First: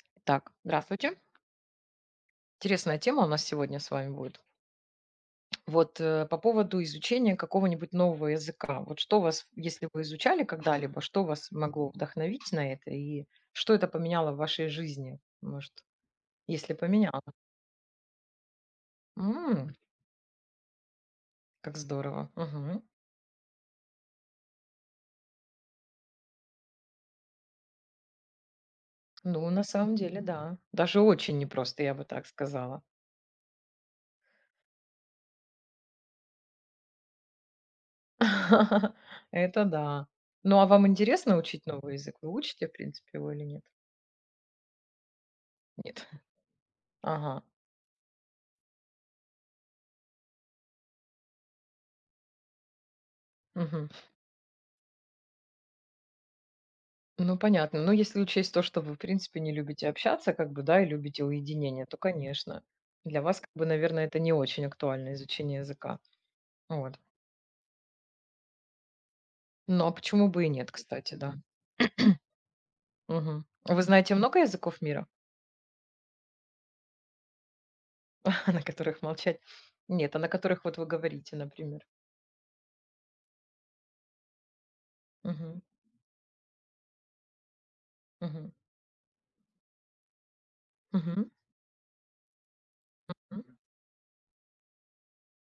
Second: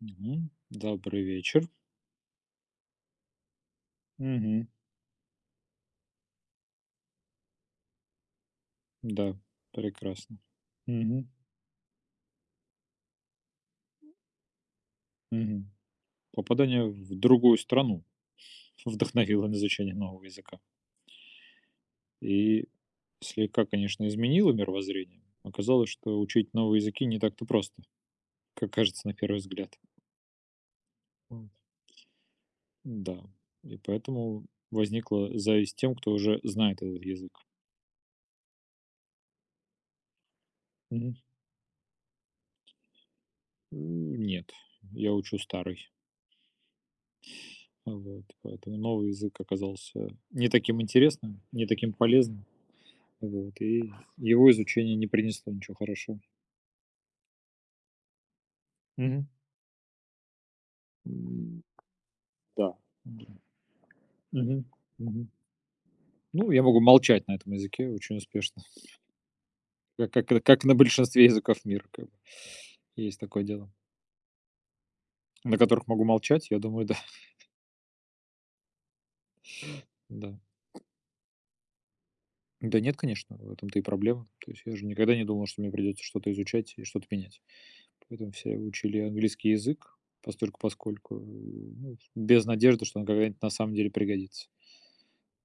Мгм. Так, здравствуйте. Добрый вечер. Интересная тема у нас сегодня с вами будет. Мгм. Вот по поводу изучения какого-нибудь нового языка. Вот что Да, вас, если вы прекрасно. изучали когда-либо, Мгм. что вас могло вдохновить на это и что это поменяло в вашей жизни, Мгм. может, если Попадание в поменяло? другую страну вдохновило на М, изучение нового языка. как здорово. И Мгм. слегка, конечно, изменило мировоззрение. Оказалось, что учить новые языки не так-то просто, как кажется на первый Ну, на взгляд. самом деле, да. Даже очень Вот. непросто, я бы так сказала. Да. И поэтому возникла зависть тем, кто уже знает этот язык. Это да. Ну, а вам Мгм. интересно учить новый язык? Вы учите, в принципе, его или нет? Нет, я учу старый. Нет. Ага. Вот, поэтому новый язык оказался не таким интересным, не таким полезным. Вот, Мгм. и его изучение не принесло ничего хорошего. Ну, понятно. Но если учесть то, что вы, в Мгм. принципе, не любите общаться, как бы, да, и любите М, уединение, то, конечно, Да, для да. вас, как бы, наверное, это не Мгм, очень актуально мгм. изучение языка. Ну, я могу Вот. молчать на этом языке очень успешно, Но почему бы и как нет, на кстати, большинстве да. языков мира. Как бы. Есть такое Мгм. дело. Вы знаете много языков мира, На которых могу молчать, я думаю, да. на которых молчать? Нет, а на Да. которых вот вы говорите, например. Да нет, конечно, в этом-то и проблема. То есть я же никогда не думал, что Мгм. мне придется что-то изучать и что-то менять. Поэтому Мгм. все учили английский язык постольку поскольку, Мгм. ну, без надежды, что он когда-нибудь М. на самом деле пригодится.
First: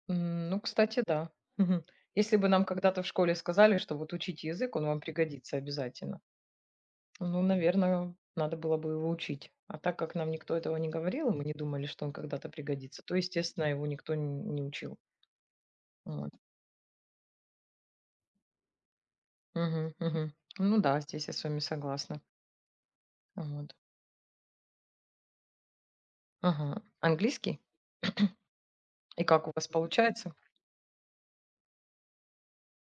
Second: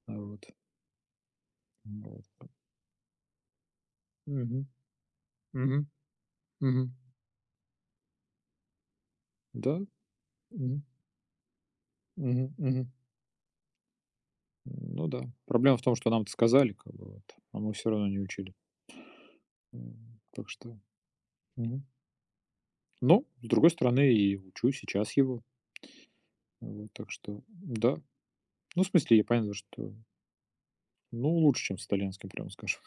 А, вот. Ну, кстати, да. Мгм. Вот. Если бы нам когда-то в школе сказали, что вот учите Мгм. язык, он вам пригодится Мгм. обязательно. Мгм. Ну, наверное, надо было бы его учить. Да. А так как нам никто этого Мгм. не говорил, и мы не думали, что он когда-то Мгм. Мгм. пригодится, то, естественно, его никто не учил. Ну да. Проблема в том, что нам-то Вот. сказали, как бы, вот, а мы все равно не учили. Мгм, мгм. Так что. Ну да, здесь я с вами Мгм. согласна. Но, с другой Вот. стороны, и учу сейчас его. Ага. Вот, так что Английский? да. Ну, в смысле, я И как у понял, вас что. получается? Ну, лучше, чем с итальянским, прямо скажем.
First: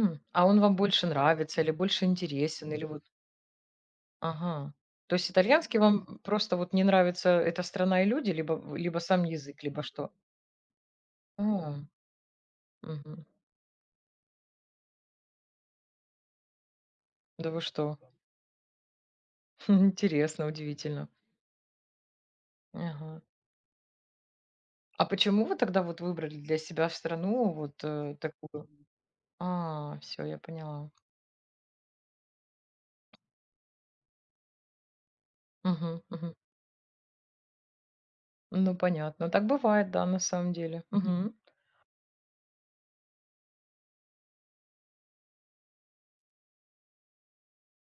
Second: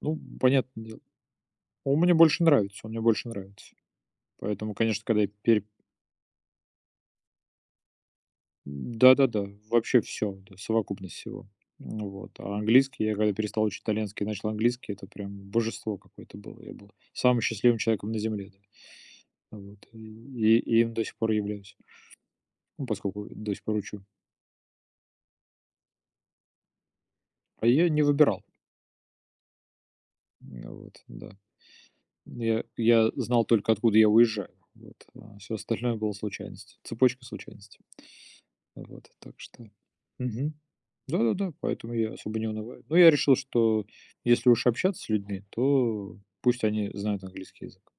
Ну, А он вам понятное дело. больше нравится или Он больше мне больше интересен? нравится, Или он мне вот. больше нравится. Ага. Поэтому, конечно, То когда я есть пере. итальянский вам просто вот не нравится эта страна и люди, либо, либо сам Да-да-да, язык, либо вообще что? все, да, совокупность всего. А, Ну вот. А английский, я мгм. когда перестал учить итальянский и начал английский, это прям божество какое-то было. Я был самым Да вы счастливым что? человеком на земле, да. А вот. Интересно, И им до удивительно. сих пор являюсь, ну, Ага. поскольку до сих пор учу. А почему вы тогда вот выбрали для себя страну А вот, я не выбирал. такую? А, всё, я поняла. Вот, да. Я знал только, откуда я уезжаю. Вот, а всё остальное Мгм, было мгм. случайность, цепочка случайностей. Ну, Вот, понятно. так Так что. бывает, да, на самом Мгм. деле. Мгм. Да-да-да, поэтому я особо не унываю. Но я решил, что если уж общаться с людьми, то пусть они знают английский язык.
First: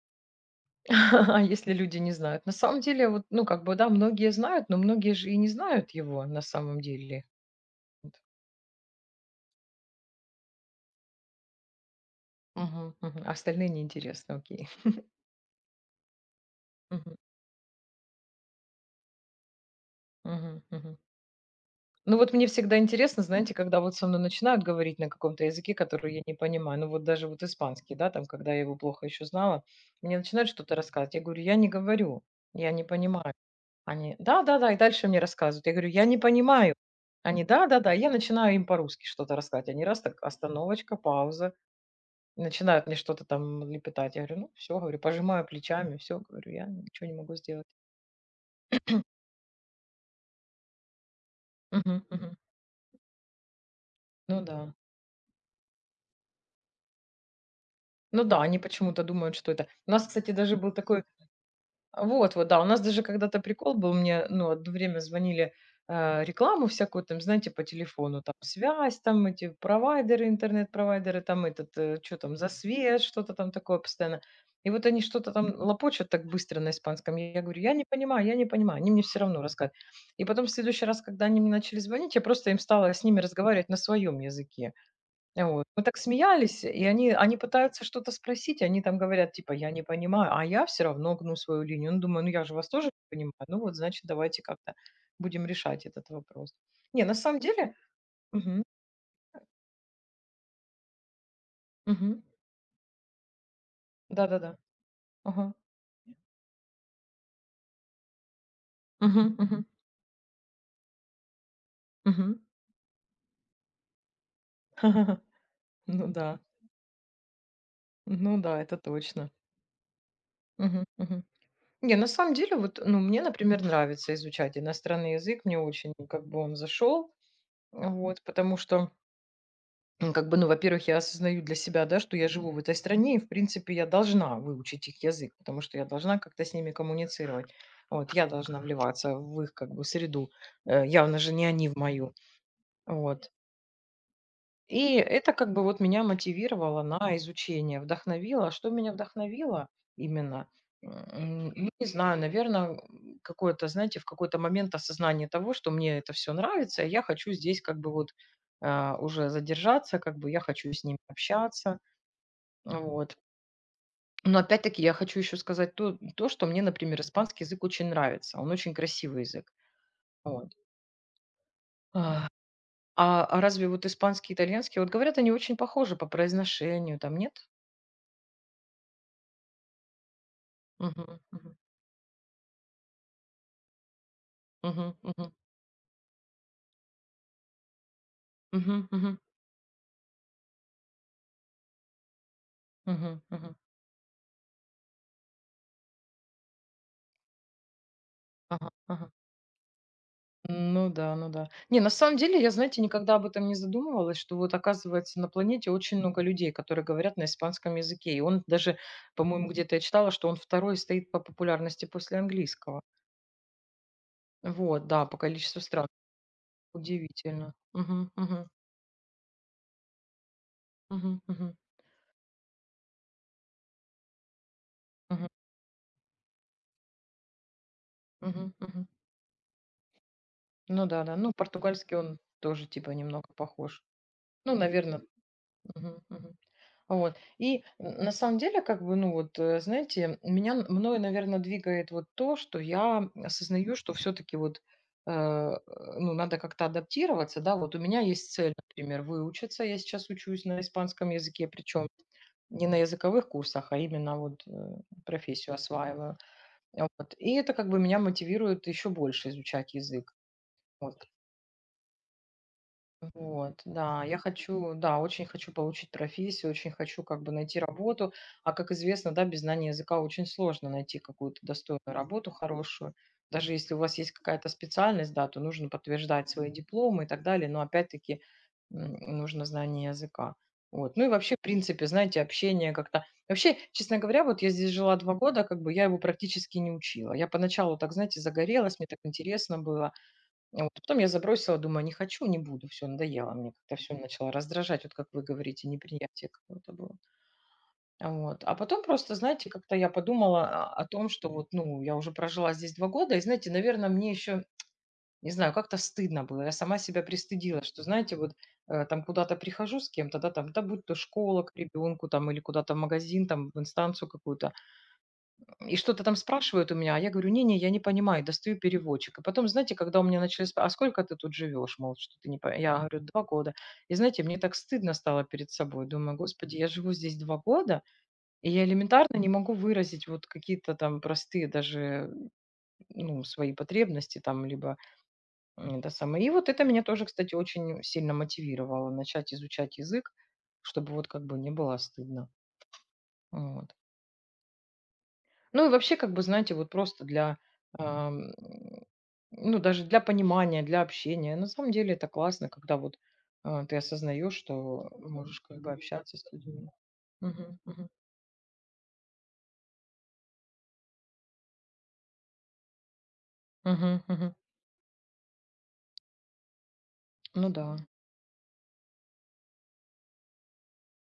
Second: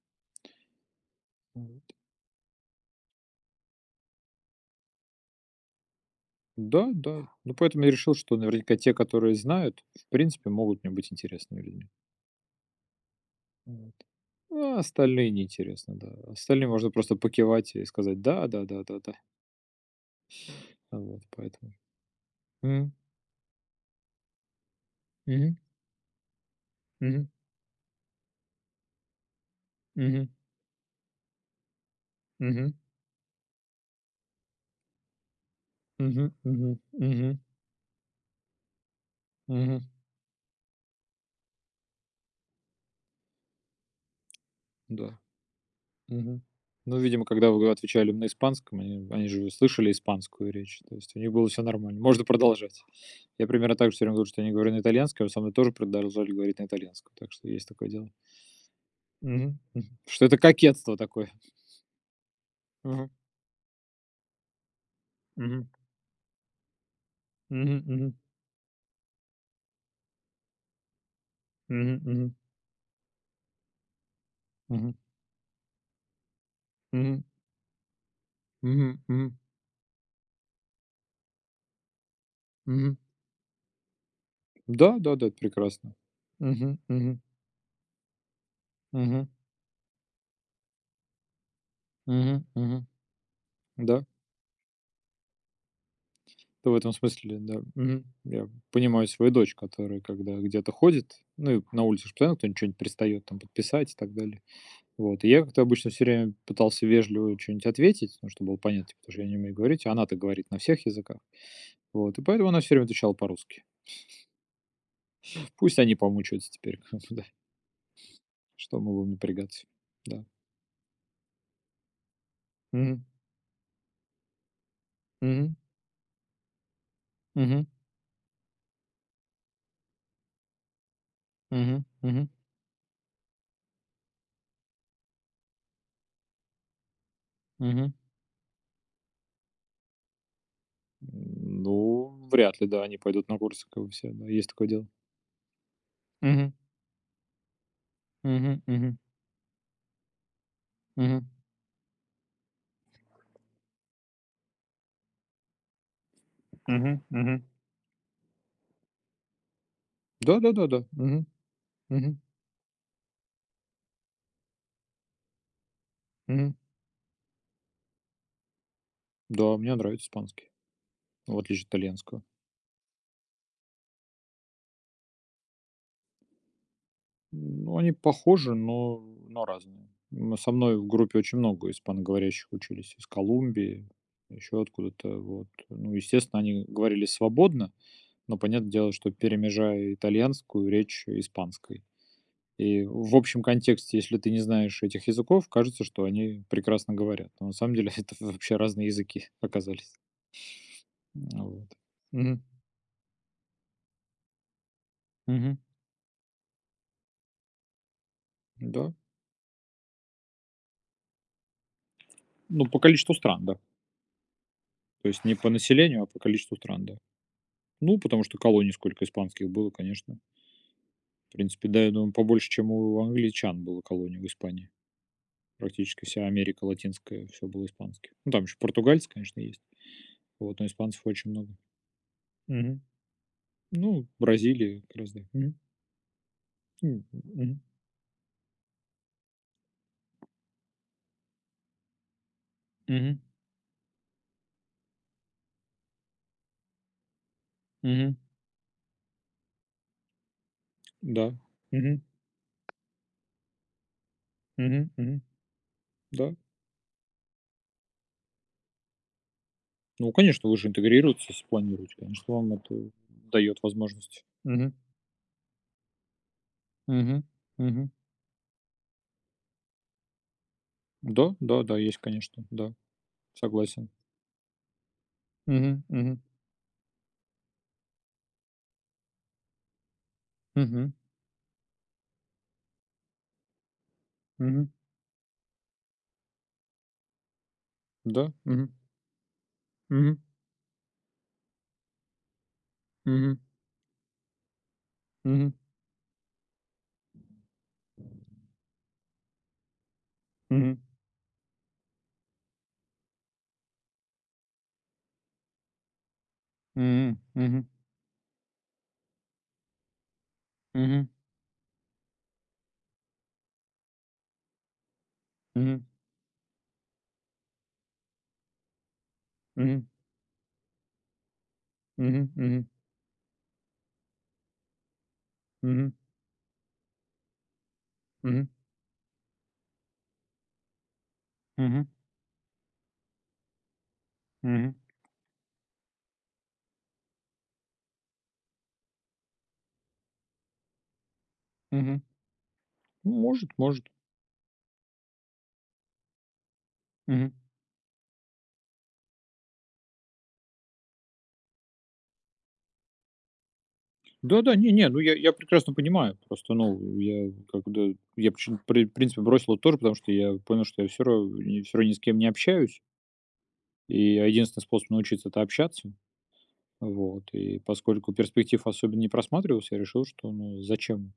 А если Вот. люди не знают. На самом деле, вот, ну, как бы, да, многие знают, но многие же и не знают его на самом Да, деле. да. Ну, поэтому я Вот. решил, что наверняка те, которые знают, в принципе, могут мне быть интересными людьми. Мгм, мгм. А остальные Вот. неинтересно, окей. А остальные неинтересно, да. Остальные можно просто Мгм, покивать и сказать: "Да, да, да, да, да". мгм, мгм. Вот, поэтому. Ну вот мне всегда интересно, знаете, когда вот со мной начинают говорить на каком-то Мгм. языке, который я не понимаю, ну вот Мгм. даже вот испанский, да, там, когда я его плохо еще знала, мне Мгм. начинают что-то рассказывать. Я говорю, я Мгм. не понимаю. Они, да, да, да, и дальше мне рассказывают. Я говорю, я не Мгм. понимаю. Мгм. Мгм. Они, да, да, да, и я начинаю им по-русски что-то рассказывать. Они Мгм. раз так, остановочка, пауза, и начинают мне что-то там лепетать. Я говорю, ну все, говорю, Да. пожимаю плечами, все, Мгм. говорю, я Ну, ничего не видимо, могу когда сделать. вы отвечали им на испанском, они же слышали испанскую речь, то есть у них было все нормально. Мгм, Можно мгм. продолжать. Я примерно так же все время говорю, что Ну я не говорю да. на итальянском, а со мной тоже продолжали говорить на итальянском, так что есть такое дело. Ну да, они почему-то думают, что Мгм, это. У мгм. нас, Что кстати, это даже был кокетство такой. такое. Вот, вот, да. У нас даже Мгм, когда-то прикол был, мне, ну, одно время звонили мгм, рекламу всякую, там, знаете, по мгм, мгм, телефону, там, связь, там, эти провайдеры, интернет-провайдеры, там, этот, что мгм, там, за свет, что-то там такое постоянно. И мгм, вот мгм, они что-то там Мгм. Лопочут так быстро на испанском. мгм, Я говорю, я не понимаю, я не понимаю. Они мне мгм, все мгм. равно рассказывают. И потом в следующий раз, когда они мне начали звонить, я просто им стала Мгм. с ними разговаривать на своем языке. Да, да-да, это Вот. Мы прекрасно. так смеялись, Мгм, и они, мгм, они пытаются что-то спросить, они там мгм, говорят, типа, я не понимаю, а я все равно гну свою линию. Ну, думаю, ну я мгм, же вас мгм. тоже не понимаю. Ну вот, значит, Да. давайте как-то будем решать этот вопрос. В этом Не, на смысле, самом да. деле, Мгм. Я мгм, понимаю свою дочь, которая когда где-то ходит, ну, и на улице ж мгм, постоянно кто-нибудь что нибудь пристает, там подписать и так далее. да-да-да, Вот. И я ага, как-то обычно все время пытался вежливо что нибудь ответить, ну, чтобы было понятно, потому что я мгм, не умею мгм, говорить, а она-то говорит на всех языках. Вот. И мгм. поэтому она все время отвечала по-русски. Пусть они Ну да, помучаются теперь, как бы, да. ну да, это Что мы будем точно. напрягаться? Да. Мгм, мгм. Не, на самом деле, вот, ну, Мгм. мне, например, нравится изучать иностранный язык, Мгм. мне очень, как бы, он зашел, Мгм. вот, потому что как бы, ну, во-первых, я осознаю для Мгм. себя, да, что я Мгм. живу в этой стране, и, в принципе, я должна выучить их язык, потому что я должна как-то с ними коммуницировать. Мгм. Вот, я должна вливаться в их, как бы, среду. Явно же не они в Ну, мою. вряд ли, да, они пойдут Вот, на курсы, как бы, все, да. Есть такое дело. и это как бы вот меня Мгм. мотивировало на изучение, вдохновило. А Мгм. что меня Мгм. вдохновило именно? Мгм. Ну, не знаю, наверное, какое-то, знаете, в какой-то момент осознание того, что мне это все нравится, и я Мгм. хочу Мгм. здесь как бы вот уже задержаться, как бы я хочу Да-да-да-да. с ними Мгм. общаться, Мгм. вот. Но опять-таки я хочу еще сказать то, что Мгм. мне, например, испанский язык очень нравится. Он очень красивый язык. Да, мне нравится Вот. испанский, в отличие от А, итальянского. а разве вот испанский и итальянский, вот говорят, они очень похожи по произношению, там нет? Ну, они похожи, но разные. Со мной в Мгм, группе очень мгм, много испаноговорящих учились из Колумбии, еще мгм, откуда-то, мгм, вот. Ну, естественно, они говорили свободно, но понятное мгм, дело, что мгм, перемежая итальянскую речь испанской. И в мгм, общем мгм. контексте, если ты не знаешь этих языков, кажется, что они прекрасно говорят, но на самом деле это вообще Ага, разные ага. языки оказались. Ну да, ну да. Вот. Не, на самом деле, Мгм. я, знаете, никогда об этом не задумывалась, что вот оказывается на Мгм. планете очень много людей, которые говорят на испанском языке. И он даже, Да. по-моему, где-то я читала, что он второй стоит по популярности после Ну, по английского. количеству стран, да. Вот, да, То по есть не по количеству стран. населению, а по количеству стран, да. Удивительно. Ну, Мгм, потому что мгм, колоний сколько испанских было, конечно. мгм, В мгм, принципе, да, я думаю, побольше, чем у англичан было колоний в Испании. мгм, Практически вся Америка латинская, все было испанских. Ну, там мгм, еще мгм. португальцы, конечно, есть. Вот, но Ну испанцев да, да. очень Ну, много. португальский он тоже Мгм. типа немного похож. Ну, Ну, Бразилия как наверное. раз, да. Мгм. Мгм, мгм. М, Вот. мгм. И на самом деле, как бы, ну вот, знаете, меня, мною, наверное, двигает вот то, что я Мгм. осознаю, что все-таки вот, э, э, ну, надо как-то адаптироваться, да, вот у меня Мгм. есть цель, например, выучиться, я сейчас учусь на испанском Да. языке, причем Мгм. не на языковых курсах, а именно вот Мгм. Мгм. профессию осваиваю. Да. Вот. И это как бы меня мотивирует еще больше изучать Ну, язык. конечно, вы же Вот, интегрируетесь, если планируете. Конечно, вам это дает вот, да, я возможность. Мгм. хочу, да, очень хочу получить профессию, очень хочу как Мгм. бы найти Мгм. работу, а как известно, да, без знания языка очень сложно найти Да, какую-то да, да, достойную есть, работу, конечно, да, хорошую. Даже если у согласен. вас есть какая-то специальность, да, то нужно Мгм. Мгм. подтверждать свои дипломы и так далее, но опять-таки м, нужно знание языка. Мгм. Вот. Ну и вообще, в принципе, знаете, общение как-то. Вообще, честно говоря, вот я Мгм. здесь жила 2 года, как бы я его практически не учила. Я поначалу так, знаете, Да. Мгм. загорелась, мне так интересно было. Мгм. А вот потом я забросила, думаю: "Не хочу, не буду". Все надоело мне как-то, все начало раздражать, вот как вы Мгм. говорите, неприятие какое-то было. А вот. А потом просто, знаете, как-то я подумала Мгм. о том, что вот, ну, я уже прожила здесь 2 года, и, знаете, наверное, мне еще, не знаю, как-то стыдно было. Я сама себя пристыдила, Мгм. что, знаете, вот, там куда-то прихожу с кем-то, да, там, да будь то Мгм. школа к ребенку там или куда-то в магазин, там, в инстанцию какую-то. И Мгм. что-то там спрашивают у меня, а я говорю: "Не-не, я не понимаю". Достаю переводчик. И потом, знаете, Мгм. когда у меня начали спра "А сколько ты тут живешь?" Мол, что ты Мгм. не по Мгм. Я говорю: 2 года". И знаете, мне так стыдно стало перед собой. Мгм. Думаю: "Господи, я живу здесь 2 года, Мгм. Мгм. и я элементарно не могу выразить вот какие-то там простые Мгм. даже, ну, свои потребности там, Мгм. либо, это самое". И вот это меня тоже, кстати, очень сильно мотивировало начать изучать язык, чтобы вот как бы не было Мгм. стыдно. Может, Вот. может. Ну и вообще, как бы, знаете, вот просто Мгм. для, ам, ну, даже для понимания, для общения. На самом деле это классно, когда вот ты осознаешь, Да-да, не-не, что ну я можешь как бы прекрасно понимаю. общаться с Просто, людьми. ну, я Мгм, когда. мгм, Я почему при в принципе бросил это тоже, потому что я понял, что я все равно ни с кем не общаюсь, мгм, и, мгм. единственный способ научиться- это общаться. Вот, Ну и да. поскольку перспектив особенно не просматривался, я решил, что, ну, зачем?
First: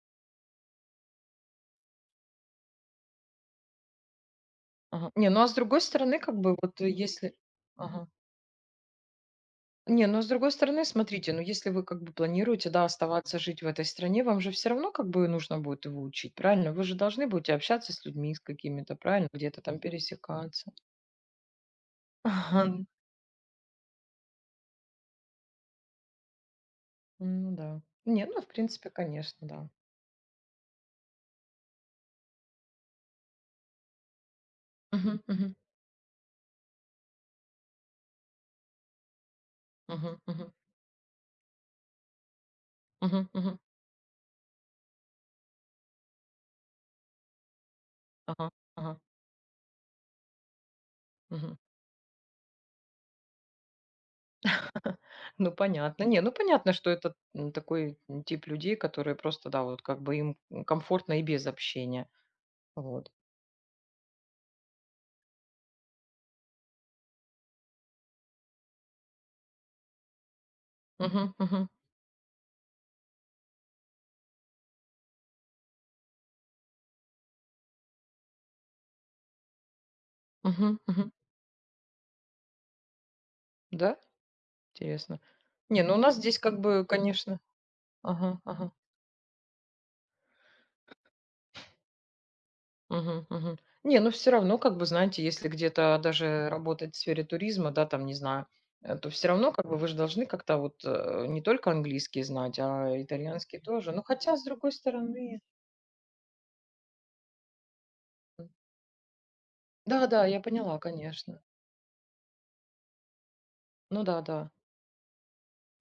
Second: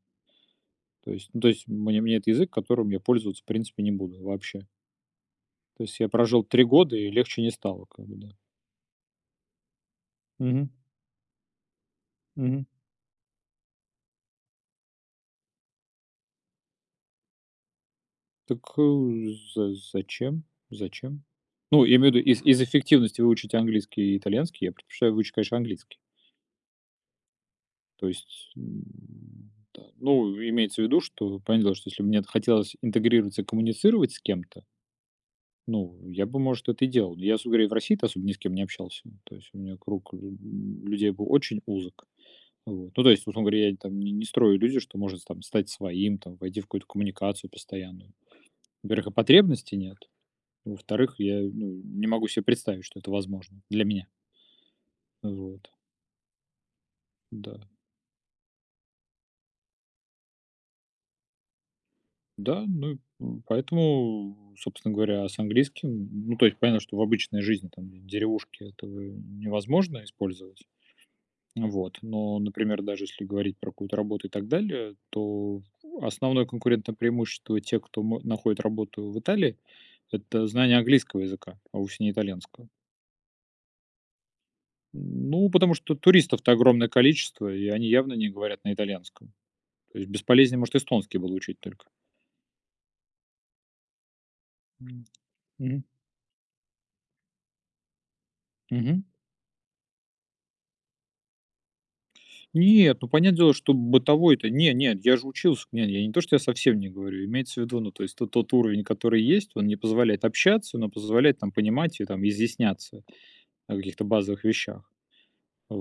То есть, ну, то есть мне это язык, которым я пользоваться в принципе не буду вообще. Ага. Не, ну а с другой То есть я стороны, как прожил бы 3 вот года, и если. легче не стало как Ага. бы, да. Не, ну а с другой Мгм. стороны, смотрите, ну если вы как бы Мгм. планируете, да, оставаться жить в этой стране, вам же все равно как бы нужно будет его учить, правильно? Вы же должны будете общаться с людьми, с Так, какими-то, правильно? Где-то за там зачем? пересекаться. Зачем? Ну, я имею в виду, из эффективности выучить английский и итальянский я предпочитаю выучить, конечно, английский. Ну да. То Не, ну, в есть, принципе, конечно, да. да. Ну, имеется в виду, что понятное дело, что если бы мне хотелось интегрироваться и коммуницировать с кем-то, Мгм, мгм, ну, я бы, может, это и делал. Я, собственно говоря, и в России-то особо ни с кем не общался. То есть у меня кругмгм, мгм, людей был очень узок. Вот. Ну, то есть, мгм, условно мгм. говоря, я там не строю иллюзию, что может там стать своим, там войти в какую-то коммуникацию постоянную. Ага, ага, Во-первых, и потребности нет. Во-вторых, я, мгм. ну, не могу себе представить, что это возможно для меня. Ну, Вот. понятно. Не, ну, понятно, что это Да. такой тип людей, которые просто, да, вот как бы им комфортно и без общения. Да, ну, Вот. Поэтому, собственно говоря, с английским, ну, то есть понятно, что в обычной жизни, там, в деревушке этого невозможно использовать. Мгм, мгм, Вот. Но, например, даже если говорить про какую-то работу и так далее, то основное конкурентное преимущество тех, кто находит работу в Италии, это знание мгм, мгм. английского языка, а вовсе не итальянского. Да? Интересно. Ну, потому Не, что ну, у нас здесь туристов-то как бы, огромное конечно. количество, и они явно не Ага, говорят ага. на итальянском. То есть бесполезнее, может, эстонский было учить только. Мгм, мгм. Не, ну все равно, как бы, М. знаете, если Мгм. где-то даже работать в сфере туризма, да, там, не знаю, Мгм. то все равно, как бы, вы же должны как-то вот, не только английский знать, Нет, а ну, понятное дело, итальянский что тоже. Ну, хотя, с бытовой-то не, другой нет, я же стороны. учился. Не, я не то, что я совсем не говорю, имеется в виду, ну, то есть тот уровень, который есть, он не позволяет Да-да, я общаться, поняла, но позволяет конечно. там понимать и там изъясняться о каких-то Ну да, базовых да. вещах.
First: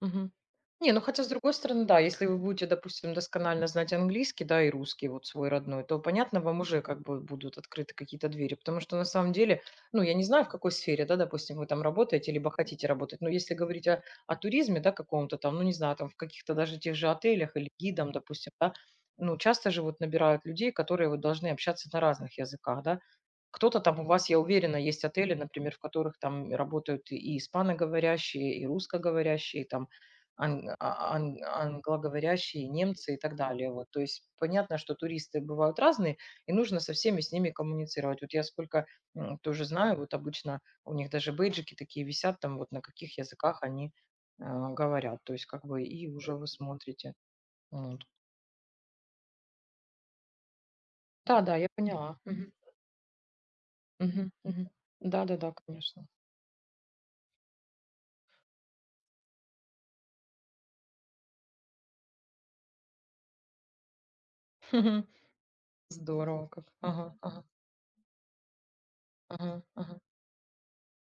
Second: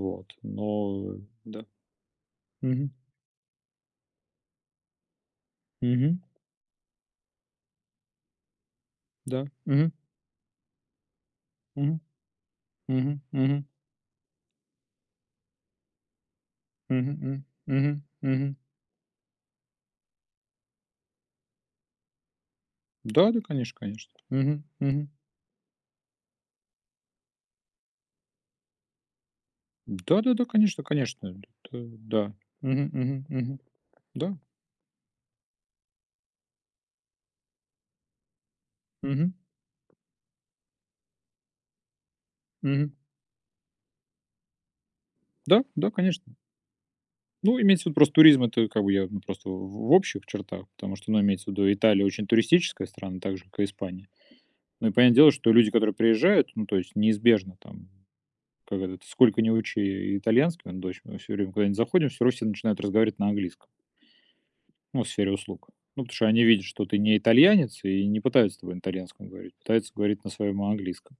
Мгм. Не, ну но хотя, с другой да. стороны, да, если вы будете, Мгм. допустим, досконально знать английский, да, и русский, вот свой родной, то, Мгм. понятно, вам уже как бы будут открыты какие-то двери. Потому что на самом Да. деле, Мгм. ну, я не знаю, в какой сфере, да, допустим, вы там Мгм. работаете, либо хотите Мгм. работать, но если Мгм. говорить о туризме, да, каком-то там, ну, не знаю, там в каких-то даже тех же Мгм. отелях или Мгм. гидам допустим, Мгм. да, ну, часто же вот набирают людей, которые вот должны общаться на разных языках, да, Да, да, конечно, кто-то там у конечно. вас, я Мгм. уверена, есть Мгм. отели, например, в которых там работают и испаноговорящие, и русскоговорящие, и там Да-да-да, конечно конечно. Д т да. англоговорящие, Мгм, немцы и мгм, так мгм. далее. Вот. То есть Да. понятно, что туристы бывают разные, и нужно со всеми с ними коммуницировать. Вот я сколько Мгм, тоже знаю, вот обычно у них даже бейджики такие висят, там вот на мгм. каких языках они э, говорят. То есть Да, как бы да, и конечно. уже вы смотрите. Ну, имеется в виду Вот. просто туризм- это как бы я, ну, просто в общих чертах, потому что, ну, Да, имеется в да, я виду, Италия поняла. очень Мгм. туристическая страна, так же, как и Испания. Мгм. Мгм. Ну и понятное Да, дело, да, что да, люди, которые конечно. приезжают, ну, то есть неизбежно там, как это, сколько не учи итальянский, он дочь мы все время куда-нибудь заходим, все равно все начинают разговаривать на английском, ну, в сфере услуг. Ну, потому что они Здорово видят, как. что ты Ага, не ага, итальянец, и не пытаются с тобой на итальянском говорить, ага, пытаются ага, говорить на своем английском.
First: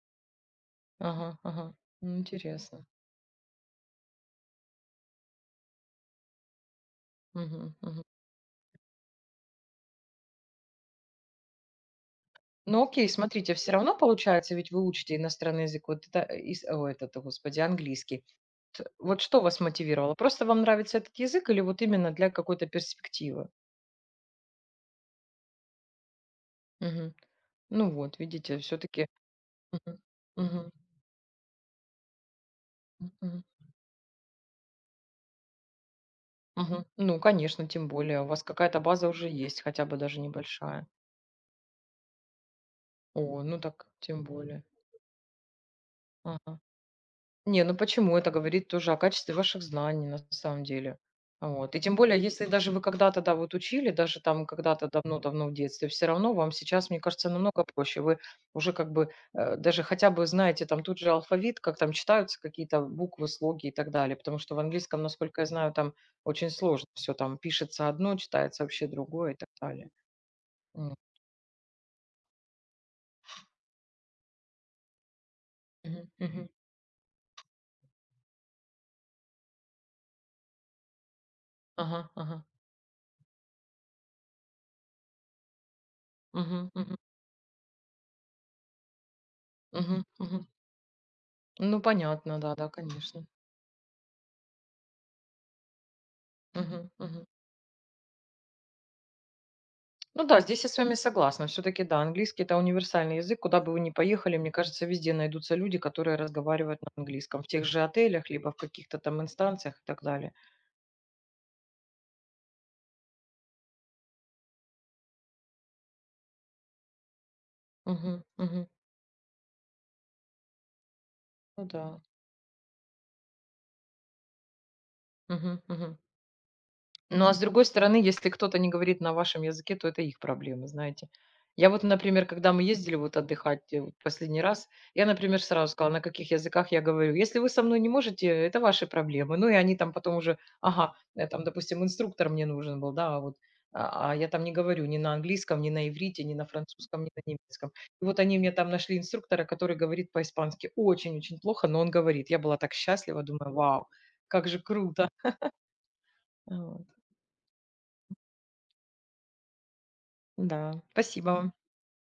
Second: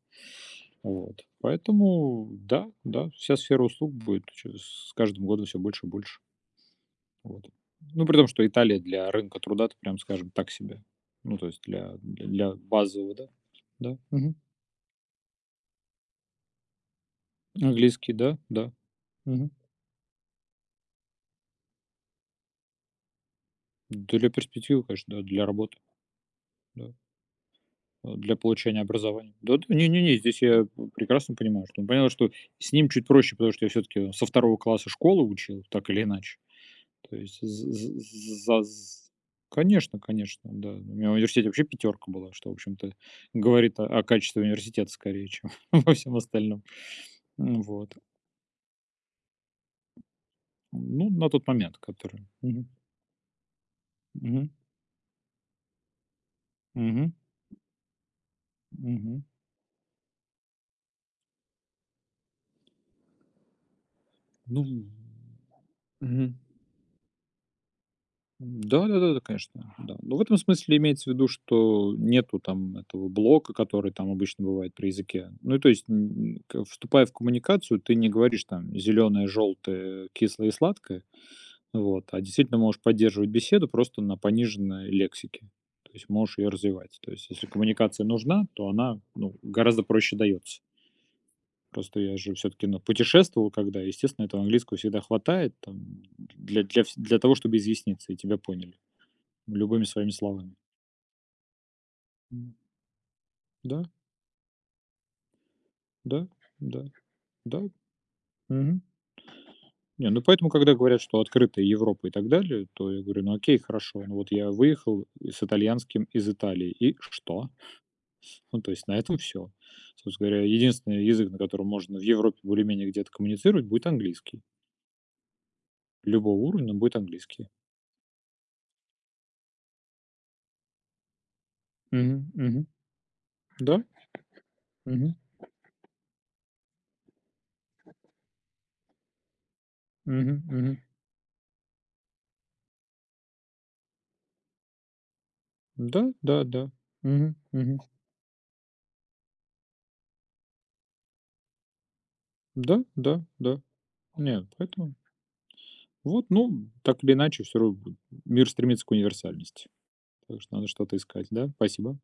Вот. ага, ага. Ну, Поэтому да, интересно. да, вся сфера услуг будет чё с каждым годом все больше и больше. Вот. Мгм. Мгм. Ну, при том, что Италия для рынка труда, то прям скажем, так себе. Ну, то есть для Ну, окей, базового, да. смотрите, все равно Да, мгм. получается, ведь вы учите иностранный язык, вот это, этот, господи, Английский, английский. да, да, Т Вот что мгм. вас мотивировало? Просто вам нравится этот язык или вот именно для какой-то перспективы? Для перспективы, конечно, да, для работы, да, Мгм. Ну вот, для видите, все получения таки. образования. Да-да, не-не-не, здесь я прекрасно понимаю, что ну, понятно, что с ним чуть проще, потому что я все таки со второго класса школы учил, так или иначе. То Ну, есть конечно, з тем з более, у вас з какая-то з база уже есть, хотя бы Конечно даже конечно, да. небольшая. У меня в университете вообще пятерка была, что, в общем-то, О, ну говорит так о тем качестве более. университета скорее, чем во всем Ага. остальном. Не, ну Вот. почему? Это говорит тоже о качестве ваших знаний на самом деле. Ну, на тот Вот. момент, И тем более, который. если Мгм. даже вы когда-то, да, вот учили, даже там Мгм. когда-то давно-давно в детстве, все равно вам сейчас, мне Мгм. кажется, намного проще. Вы уже как бы Мгм. Даже хотя бы знаете там тут же алфавит, как там читаются какие-то буквы, слоги и так далее. Потому что в Ну, английском, насколько я знаю, там мгм. очень сложно все там пишется одно, читается вообще Да-да-да, другое и так конечно, далее. да. Но в этом смысле М. имеется в виду, что нету там этого блока, который там обычно бывает при языке. Ну, и то есть, Мгм, м, мгм. к вступая в коммуникацию, ты не говоришь там зеленое, желтое, кислое и сладкое, вот, Ага, а ага. действительно можешь поддерживать беседу просто на пониженной лексике. То есть можешь ее Мгм, мгм, развивать. То есть, если коммуникация нужна, то она ну, гораздо мгм, проще мгм. дается. Ну Просто я же понятно, да, все-таки да, ну, конечно. путешествовал, когда, естественно, этого английского всегда хватает там, Мгм, для мгм. того, чтобы изъясниться, и тебя поняли. Любыми своими Ну да, словами. здесь я с вами согласна. Все-таки да, английский М, это универсальный язык. Куда бы вы да, ни поехали, мне кажется, везде найдутся люди, которые да, разговаривают да, на английском. В да, тех же отелях, либо в мгм. каких-то там инстанциях и так Не, ну, далее. поэтому, когда говорят, что открытая Европа и так далее, то я говорю: "Ну, окей, хорошо. Ну, вот я выехал и с итальянским из Италии. И что?" Мгм, Ну, мгм. то есть на этом всё. Собственно говоря, единственный язык, на Ну котором можно да. в Европе более-менее где-то коммуницировать, будет английский. Мгм, мгм. Любого уровня, но будет Ну, а с английский. другой стороны, если кто-то не говорит на вашем языке, то это их проблемы, знаете. Я вот, например, Мгм, когда мы мгм. ездили вот отдыхать Да, вот последний раз, я, мгм, например, сразу сказала, на каких языках я говорю. Если вы со мной не можете, это ваши проблемы. Ну, и они там потом уже, мгм, мгм. ага, там, допустим, инструктор мне нужен был, да, а вот я там не говорю ни на английском, ни на Да, иврите, ни да, на да. французском, ни на Мгм, немецком. мгм. И вот они мне там нашли инструктора, который говорит по-испански очень-очень плохо, но он говорит. Я была так Да, да, счастлива, думаю, да. вау, Не, как же поэтому круто. Вот, ну, Вот. так или иначе, все равно мир стремится к универсальности. Так что надо Да, что-то искать, да? спасибо. Спасибо.